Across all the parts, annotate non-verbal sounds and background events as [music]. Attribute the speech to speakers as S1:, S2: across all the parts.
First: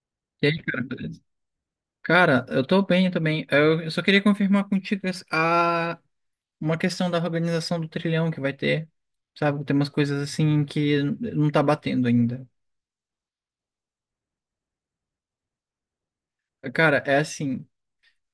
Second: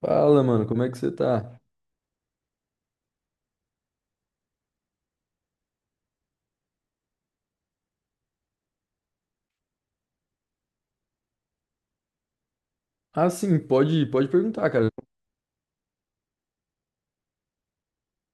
S1: Fala,
S2: E aí,
S1: mano, como
S2: cara,
S1: é que você
S2: beleza?
S1: tá?
S2: Cara, eu tô bem, também. Eu só queria confirmar contigo uma questão da organização do trilhão que vai ter, sabe? Tem umas coisas assim que não tá batendo ainda.
S1: Ah, sim, pode perguntar, cara.
S2: Cara, é assim,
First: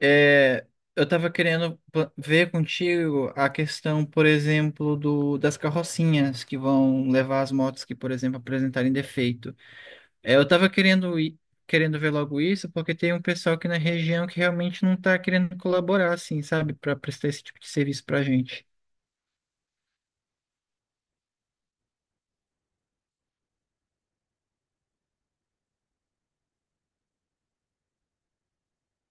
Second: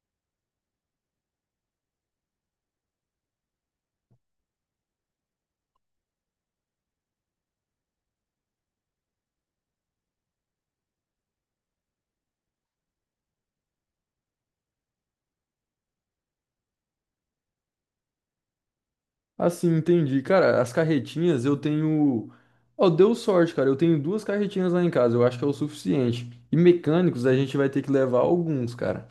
S2: é, eu tava ver contigo a questão, por exemplo, das carrocinhas que vão levar as motos que, por exemplo, apresentarem defeito. Eu tava querendo ir, querendo ver logo isso, porque tem um pessoal aqui na região que realmente não tá querendo colaborar, assim, sabe, para prestar esse tipo de serviço pra gente.
S1: Ah, sim. Entendi. Cara, as carretinhas eu tenho. Ó, deu sorte, cara. Eu tenho duas carretinhas lá em casa, eu acho que é o suficiente. E mecânicos a gente vai ter que levar alguns, cara.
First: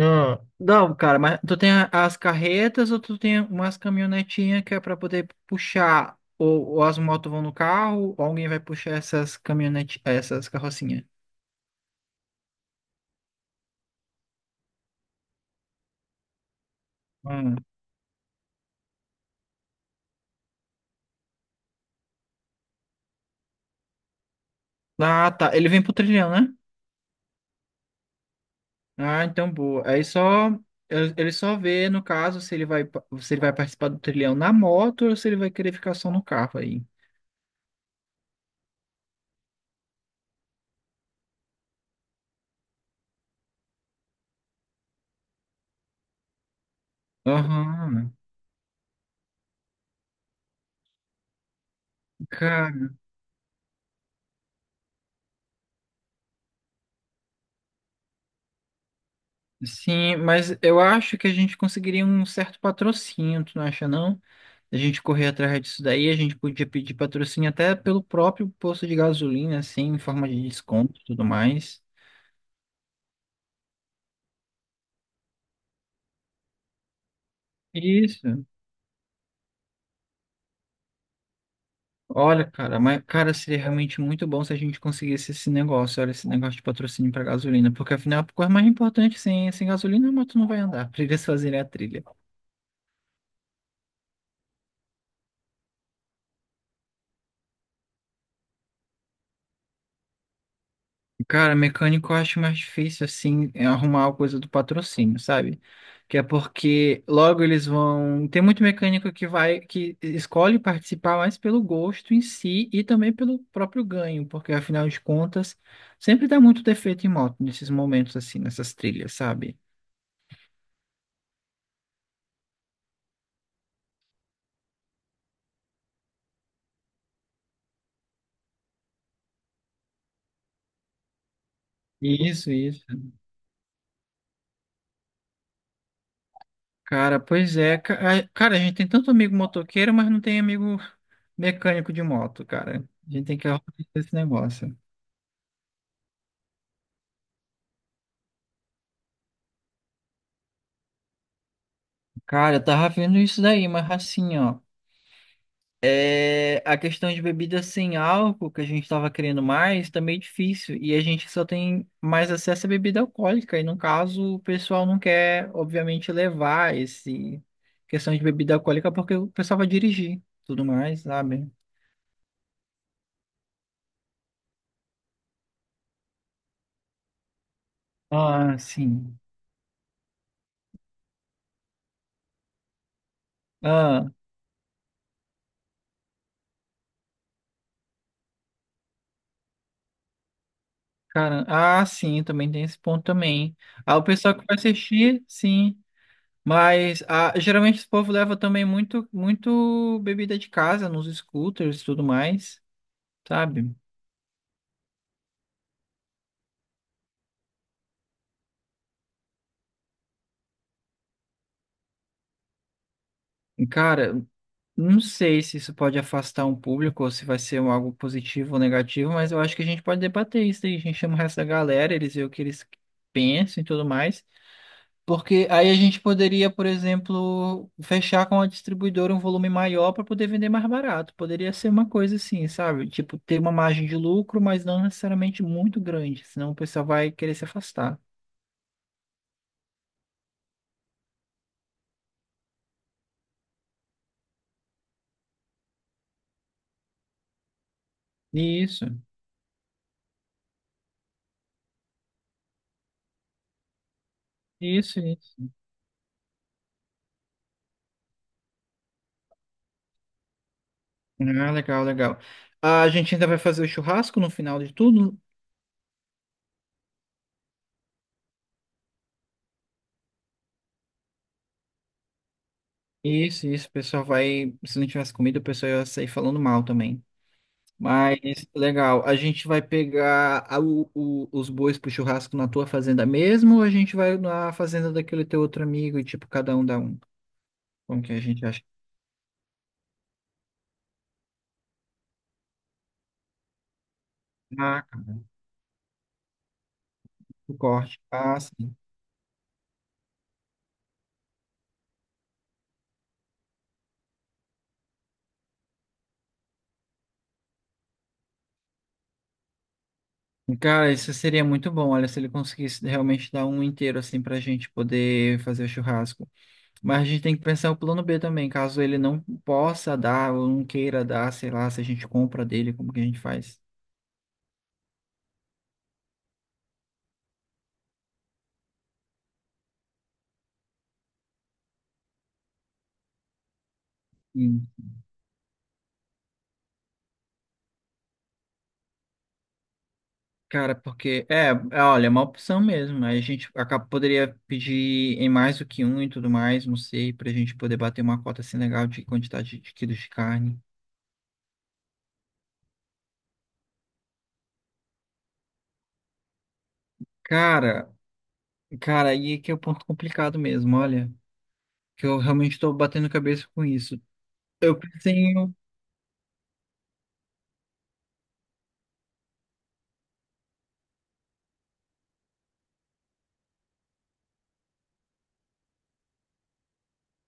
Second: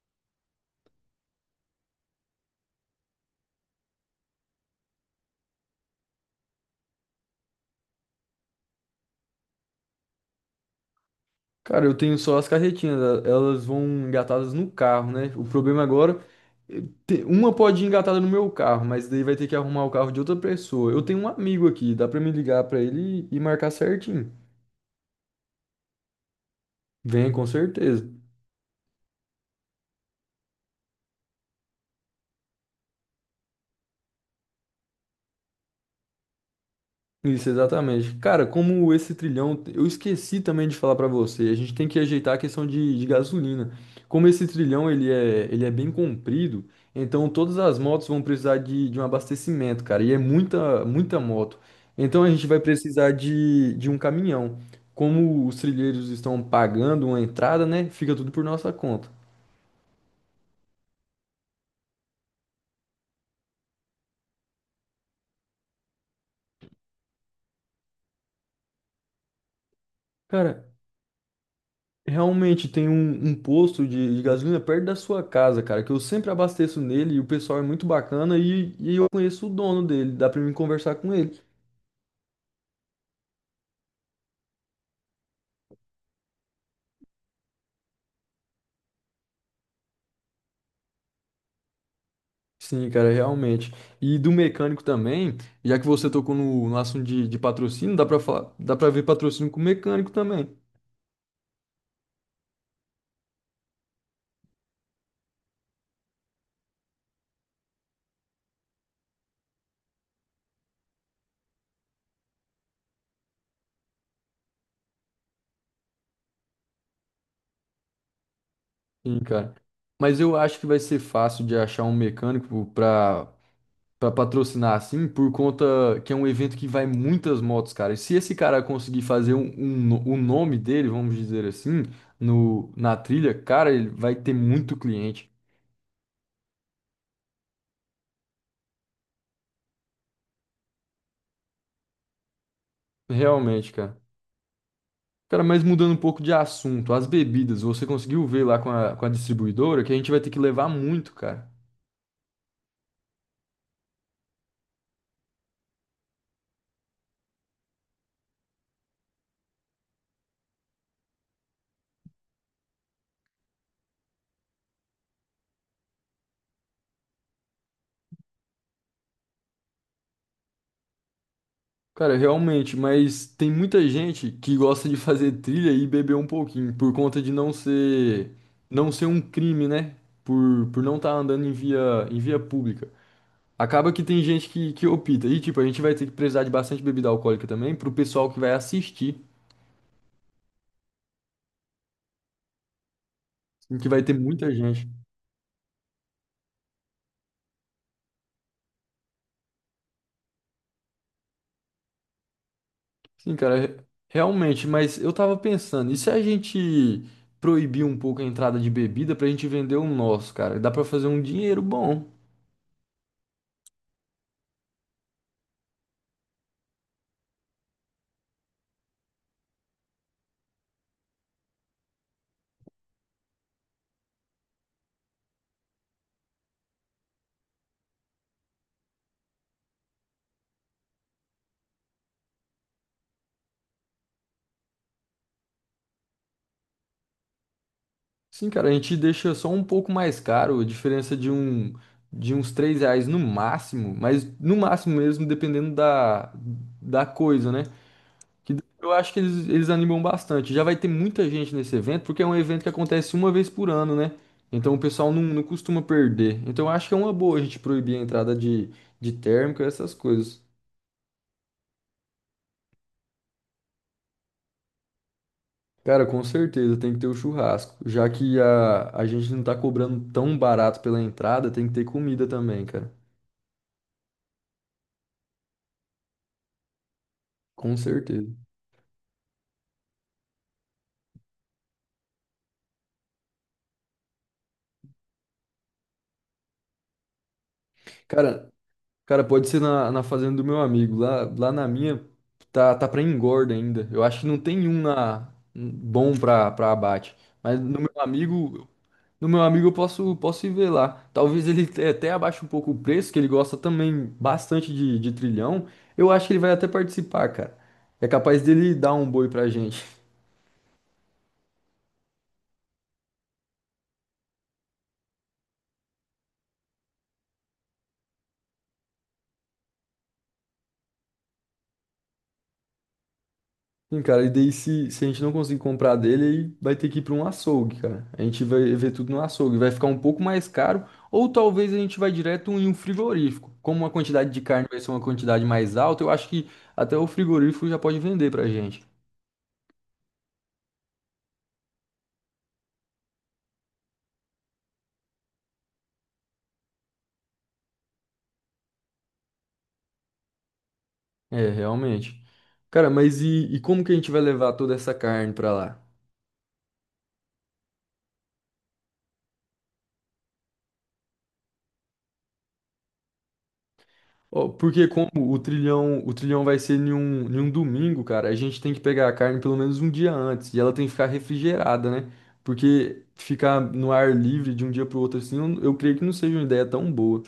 S2: Ah, não, cara, mas tu tem as carretas ou tu tem umas caminhonetinhas que é para poder puxar? Ou as motos vão no carro, ou alguém vai puxar essas caminhonetes, essas carrocinhas?
S1: Cara, eu tenho só as carretinhas, elas vão engatadas no carro, né? O problema agora. eh, Uma
S2: Hum.
S1: pode ir engatada no meu carro, mas daí vai ter que arrumar o carro de outra pessoa. Eu tenho um amigo aqui, dá pra me ligar pra ele e marcar certinho.
S2: Ah, tá. Ele vem pro trilhão, né?
S1: Vem, com certeza.
S2: Ah, então boa. Aí só ele só vê, no caso, se ele se ele vai participar do trilhão na moto ou se ele vai querer ficar só no carro aí.
S1: Isso, exatamente. Cara, como esse trilhão, eu esqueci também de falar pra você, a gente tem que ajeitar a questão de gasolina. Como esse trilhão ele é bem comprido, então todas as motos
S2: Aham.
S1: vão precisar de um abastecimento, cara, e é muita, muita moto. Então a gente vai
S2: Cara,
S1: precisar de um caminhão. Como os trilheiros estão pagando uma entrada, né, fica tudo por nossa conta.
S2: sim, mas eu acho que a gente conseguiria um certo patrocínio, tu não acha não? A gente correr atrás disso daí, a gente podia pedir patrocínio até pelo próprio posto de gasolina, assim, em forma de
S1: Cara,
S2: desconto e tudo mais.
S1: realmente tem um posto de gasolina perto da sua casa, cara, que eu sempre abasteço nele e o pessoal é muito bacana
S2: Isso.
S1: e eu conheço o dono dele, dá pra mim conversar com ele.
S2: Olha, cara, mas, cara, seria realmente muito bom se a gente conseguisse esse negócio, olha, esse negócio de patrocínio para gasolina, porque afinal, a coisa mais importante, sem gasolina, a moto não vai andar, [laughs] pra eles fazerem a trilha.
S1: Sim, cara, realmente. E do mecânico também, já que você tocou no assunto de patrocínio, dá pra falar, dá pra ver patrocínio com mecânico também.
S2: Cara, mecânico eu acho mais difícil, assim, é arrumar a coisa do patrocínio, sabe? Que é porque logo eles vão. Tem muito mecânico que vai, que escolhe participar mais pelo gosto em si e também pelo próprio ganho, porque afinal de contas, sempre dá muito defeito em moto nesses momentos, assim, nessas trilhas,
S1: Sim, cara.
S2: sabe?
S1: Mas eu acho que vai ser fácil de achar um mecânico pra patrocinar assim, por conta que é um evento que vai muitas motos, cara. E se esse cara conseguir fazer um o nome dele, vamos dizer assim,
S2: Isso,
S1: no,
S2: isso.
S1: na trilha, cara, ele vai ter muito cliente.
S2: Cara, pois é. Cara, a gente tem tanto amigo motoqueiro, mas não tem amigo mecânico de moto, cara. A gente tem que organizar
S1: Realmente, cara.
S2: esse negócio.
S1: Cara, mas mudando um pouco de assunto, as bebidas, você conseguiu ver lá com a distribuidora que a gente vai ter que levar muito, cara.
S2: Cara, eu tava vendo isso daí, mas assim, ó. É, a questão de bebida sem álcool que a gente tava querendo mais tá meio difícil. E a gente só tem mais acesso à bebida alcoólica. E no caso, o pessoal não quer, obviamente, levar esse questão de bebida alcoólica porque o pessoal vai dirigir, tudo mais, sabe?
S1: Cara, realmente, mas tem muita gente que gosta de fazer trilha e beber um pouquinho, por conta de não ser,
S2: Ah,
S1: não ser
S2: sim.
S1: um crime, né? Por não estar andando em via pública. Acaba que tem gente que opta. E, tipo, a gente vai ter que precisar de bastante bebida alcoólica também, pro pessoal que vai assistir,
S2: Cara, ah, sim, também tem esse ponto também.
S1: em que
S2: Ah,
S1: vai
S2: o
S1: ter
S2: pessoal que
S1: muita
S2: vai
S1: gente.
S2: assistir, sim. Mas geralmente esse povo leva também muito, muito bebida de casa nos scooters e tudo mais,
S1: Sim, cara,
S2: sabe?
S1: realmente, mas eu tava pensando, e se a gente proibir um pouco a entrada de bebida pra gente vender o nosso, cara? Dá pra fazer um dinheiro bom.
S2: Cara, não sei se isso pode afastar um público ou se vai ser um algo positivo ou negativo, mas eu acho que a gente pode debater isso aí. A gente chama o resto da galera, eles veem o que eles pensam e tudo mais. Porque aí a gente poderia, por exemplo, fechar com a distribuidora um volume maior para poder vender mais barato. Poderia ser uma coisa assim, sabe? Tipo, ter uma margem de lucro, mas não necessariamente muito grande, senão o pessoal vai querer se afastar.
S1: Sim, cara, a gente deixa só um pouco mais caro, a diferença de uns 3 reais no máximo, mas no máximo mesmo, dependendo da coisa, né? Que
S2: Isso,
S1: eu acho que eles animam bastante. Já vai ter muita gente nesse evento, porque é um evento que acontece uma vez por ano, né? Então o
S2: isso,
S1: pessoal não
S2: isso.
S1: costuma perder. Então eu acho que é uma boa a gente proibir a entrada de térmica, essas coisas.
S2: Ah, legal, legal. A gente ainda vai fazer o churrasco no final de tudo?
S1: Cara, com certeza tem que ter o churrasco, já que a gente não tá cobrando tão barato pela entrada, tem que ter comida também, cara.
S2: Isso, isso. O pessoal vai. Se não tivesse comida, o pessoal ia sair falando mal também.
S1: Com
S2: Mas
S1: certeza.
S2: legal, a gente vai pegar os bois pro churrasco na tua fazenda mesmo ou a gente vai na fazenda daquele teu outro amigo e tipo cada um dá um? Como que a gente
S1: Cara,
S2: acha?
S1: cara, pode ser na fazenda do meu amigo. Lá na minha tá para engorda ainda. Eu acho que não tem um
S2: Ah, cara,
S1: na um bom para abate.
S2: o
S1: Mas no meu
S2: corte, ah,
S1: amigo,
S2: sim.
S1: no meu amigo eu posso ir ver lá. Talvez ele até abaixe um pouco o preço, que ele gosta também bastante de trilhão. Eu acho que ele vai até participar, cara. É capaz dele dar um boi pra gente.
S2: Cara, isso seria muito bom, olha, se ele conseguisse realmente dar um inteiro assim pra gente poder fazer o churrasco. Mas a gente tem que pensar o plano B também, caso ele não possa dar ou não queira dar, sei lá, se a gente compra dele, como que a gente faz?
S1: Sim, cara, e daí se a gente não conseguir comprar dele, aí vai ter que ir para um açougue, cara. A gente vai ver tudo no açougue, vai ficar um pouco mais caro, ou talvez a gente vai direto em um frigorífico. Como a quantidade de
S2: Hum.
S1: carne vai ser uma quantidade mais alta, eu acho que até o frigorífico já pode vender pra gente.
S2: Cara, porque olha, é uma opção mesmo. Aí a gente acaba, poderia pedir em mais do que um e tudo mais, não sei, pra gente poder bater uma cota assim legal de quantidade de quilos de carne.
S1: É, realmente. Cara, mas e como que a gente vai levar toda essa carne pra lá?
S2: Cara, cara, aí é que é o ponto complicado mesmo, olha, que eu realmente tô batendo cabeça com isso.
S1: Ó,
S2: Eu
S1: porque como
S2: pensei em
S1: o
S2: um.
S1: trilhão, o trilhão vai ser em um domingo, cara, a gente tem que pegar a carne pelo menos um dia antes e ela tem que ficar refrigerada, né? Porque ficar no ar livre de um dia pro outro assim, eu creio que não seja uma ideia tão boa.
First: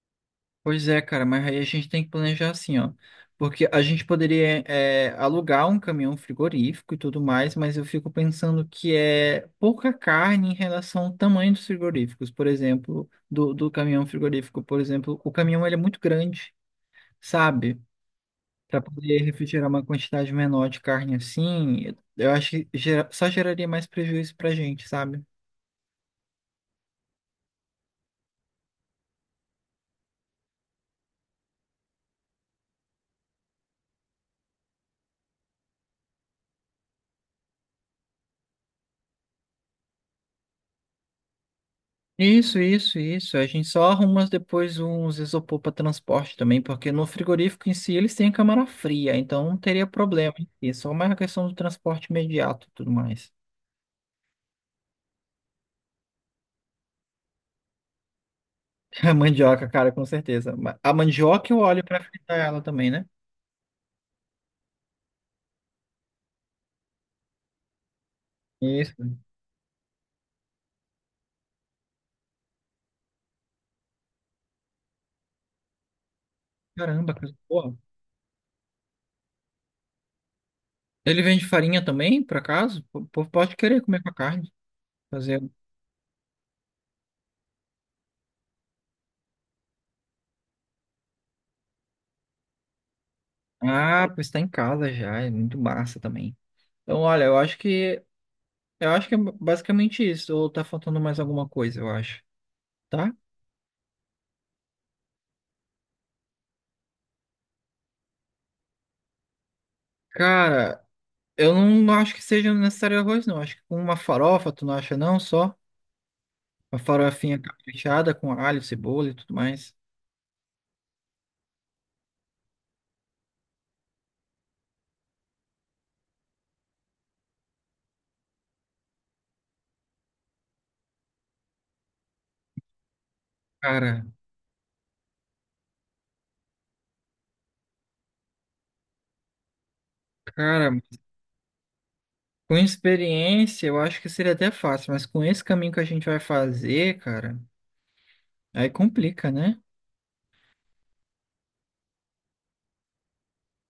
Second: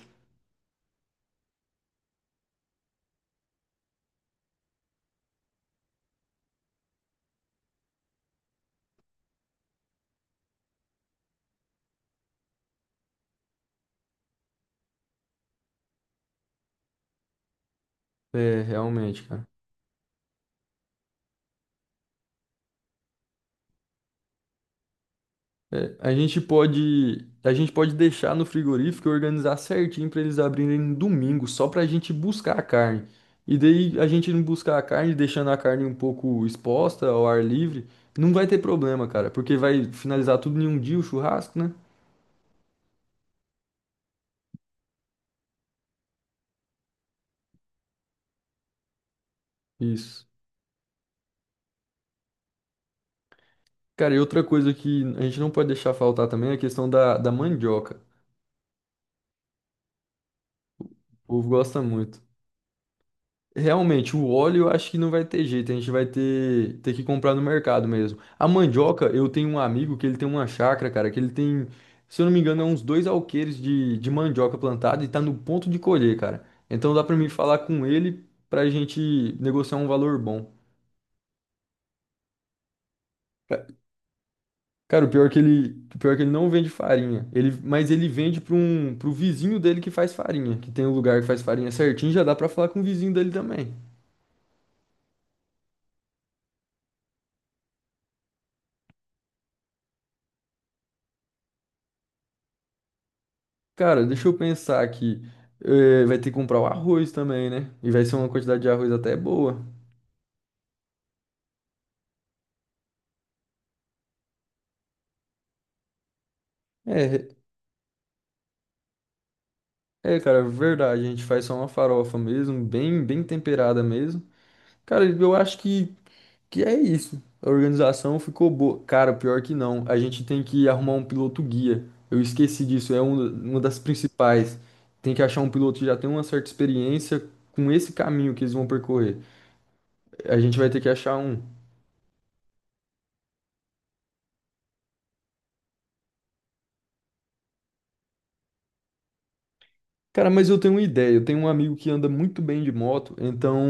S2: Pois é, cara, mas aí a gente tem que planejar assim, ó. Porque a gente poderia alugar um caminhão frigorífico e tudo mais, mas eu fico pensando que é pouca carne em relação ao tamanho dos frigoríficos, por exemplo, do caminhão frigorífico, por exemplo, o caminhão ele é muito grande, sabe?
S1: É,
S2: Para
S1: realmente,
S2: poder
S1: cara.
S2: refrigerar uma quantidade menor de carne assim, eu acho que só geraria mais prejuízo pra gente, sabe?
S1: É, a gente pode deixar no frigorífico e organizar certinho para eles abrirem no domingo, só para a gente buscar a carne. E daí a gente não buscar a carne, deixando a carne um pouco exposta ao ar livre, não vai ter problema, cara, porque vai finalizar tudo em um dia o churrasco, né?
S2: Isso, isso, isso. A gente só arruma depois uns isopor para transporte também, porque no frigorífico em si eles têm câmara fria, então não teria
S1: Isso.
S2: problema em si. É só mais a questão do transporte imediato e tudo mais.
S1: Cara, e outra coisa que a gente não pode deixar faltar também é a questão da mandioca.
S2: [laughs] A mandioca, cara, com certeza. A
S1: O povo
S2: mandioca e o
S1: gosta
S2: óleo para
S1: muito.
S2: fritar ela também, né?
S1: Realmente, o óleo eu acho que não vai ter jeito, a gente vai ter que comprar no mercado mesmo. A
S2: Isso.
S1: mandioca, eu tenho um amigo que ele tem uma chácara, cara, que ele tem, se eu não me engano, é uns 2 alqueires de mandioca plantada e tá no ponto de colher, cara. Então dá pra
S2: Caramba,
S1: mim
S2: coisa
S1: falar
S2: boa.
S1: com ele pra gente negociar um valor bom.
S2: Ele vende farinha também, por acaso? O povo pode
S1: Ca-
S2: querer comer com a carne.
S1: Cara, o pior é que
S2: Fazer. Um
S1: ele, o pior é que ele não vende farinha, mas ele vende pro vizinho dele que faz farinha, que tem um lugar que faz farinha certinho, já dá pra falar com o vizinho dele também.
S2: ah, pois está em casa já, é muito massa também. Então, olha, eu acho que é basicamente isso. Ou tá faltando mais alguma coisa, eu acho. Tá?
S1: Cara, deixa eu pensar aqui. É, vai ter que comprar o arroz também, né? E vai ser uma quantidade de arroz até boa.
S2: Cara, eu não acho que seja necessário arroz, não. Acho que com uma farofa, tu não acha não? Só uma
S1: É,
S2: farofinha caprichada com alho, cebola e tudo mais.
S1: é, cara, é verdade. A gente faz só uma farofa mesmo, bem, bem temperada mesmo. Cara, eu acho que é isso. A organização ficou boa. Cara, pior que não. A gente tem que arrumar um piloto guia. Eu esqueci disso, é uma das
S2: Cara,
S1: principais. Tem que achar um piloto que já tem uma certa experiência com esse caminho que eles vão percorrer. A gente vai
S2: cara,
S1: ter que achar um.
S2: com experiência eu acho que seria até fácil, mas com esse caminho que a gente vai fazer, cara, aí complica, né?
S1: Cara, mas eu tenho uma ideia. Eu tenho um amigo que anda muito bem de moto, então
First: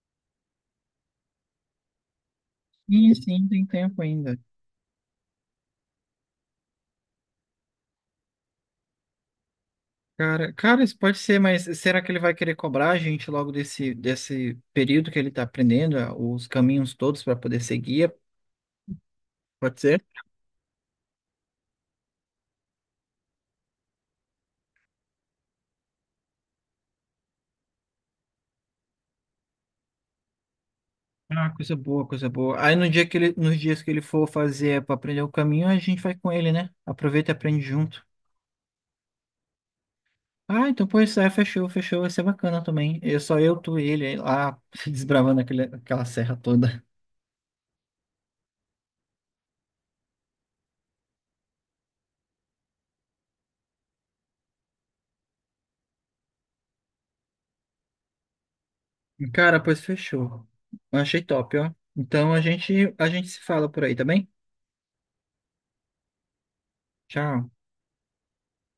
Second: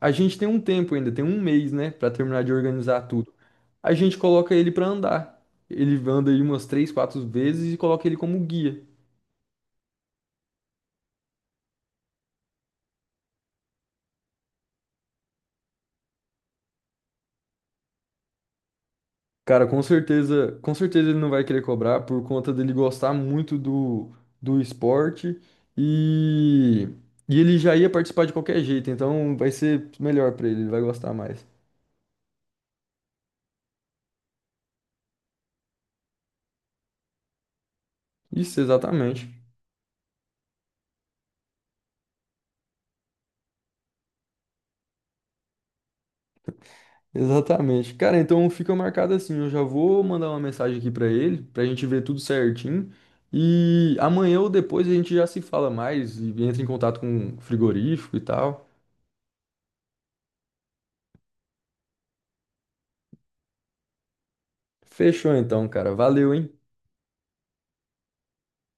S1: a gente tem um tempo ainda, tem um mês, né, pra terminar de organizar
S2: Sim,
S1: tudo.
S2: sim, tem
S1: A
S2: tempo
S1: gente
S2: ainda.
S1: coloca ele pra andar. Ele anda aí umas 3, 4 vezes e coloca ele como guia.
S2: Cara, isso pode ser, mas será que ele vai querer cobrar a gente logo desse período que ele tá aprendendo, os caminhos todos para poder seguir?
S1: Cara,
S2: Pode ser?
S1: com certeza ele não vai querer cobrar por conta dele gostar muito do esporte e, e ele já ia participar de qualquer jeito, então vai ser melhor pra ele, ele vai gostar mais.
S2: Ah, coisa boa, coisa boa. Aí no nos dias que ele for fazer para aprender o caminho, a gente vai com ele, né? Aproveita e aprende junto.
S1: Isso, exatamente.
S2: Ah, então pois é, fechou, fechou. Vai ser bacana também. É só eu, tu e ele aí lá [laughs] desbravando aquela serra toda.
S1: Exatamente. Cara, então fica marcado assim. Eu já vou mandar uma mensagem aqui pra ele, pra gente ver tudo certinho. E amanhã ou depois a gente já se fala mais e entra em contato com o frigorífico e tal.
S2: Cara, pois fechou. Achei top, ó. Então a gente se fala por aí, tá bem?
S1: Fechou então, cara. Valeu, hein?
S2: Tchau.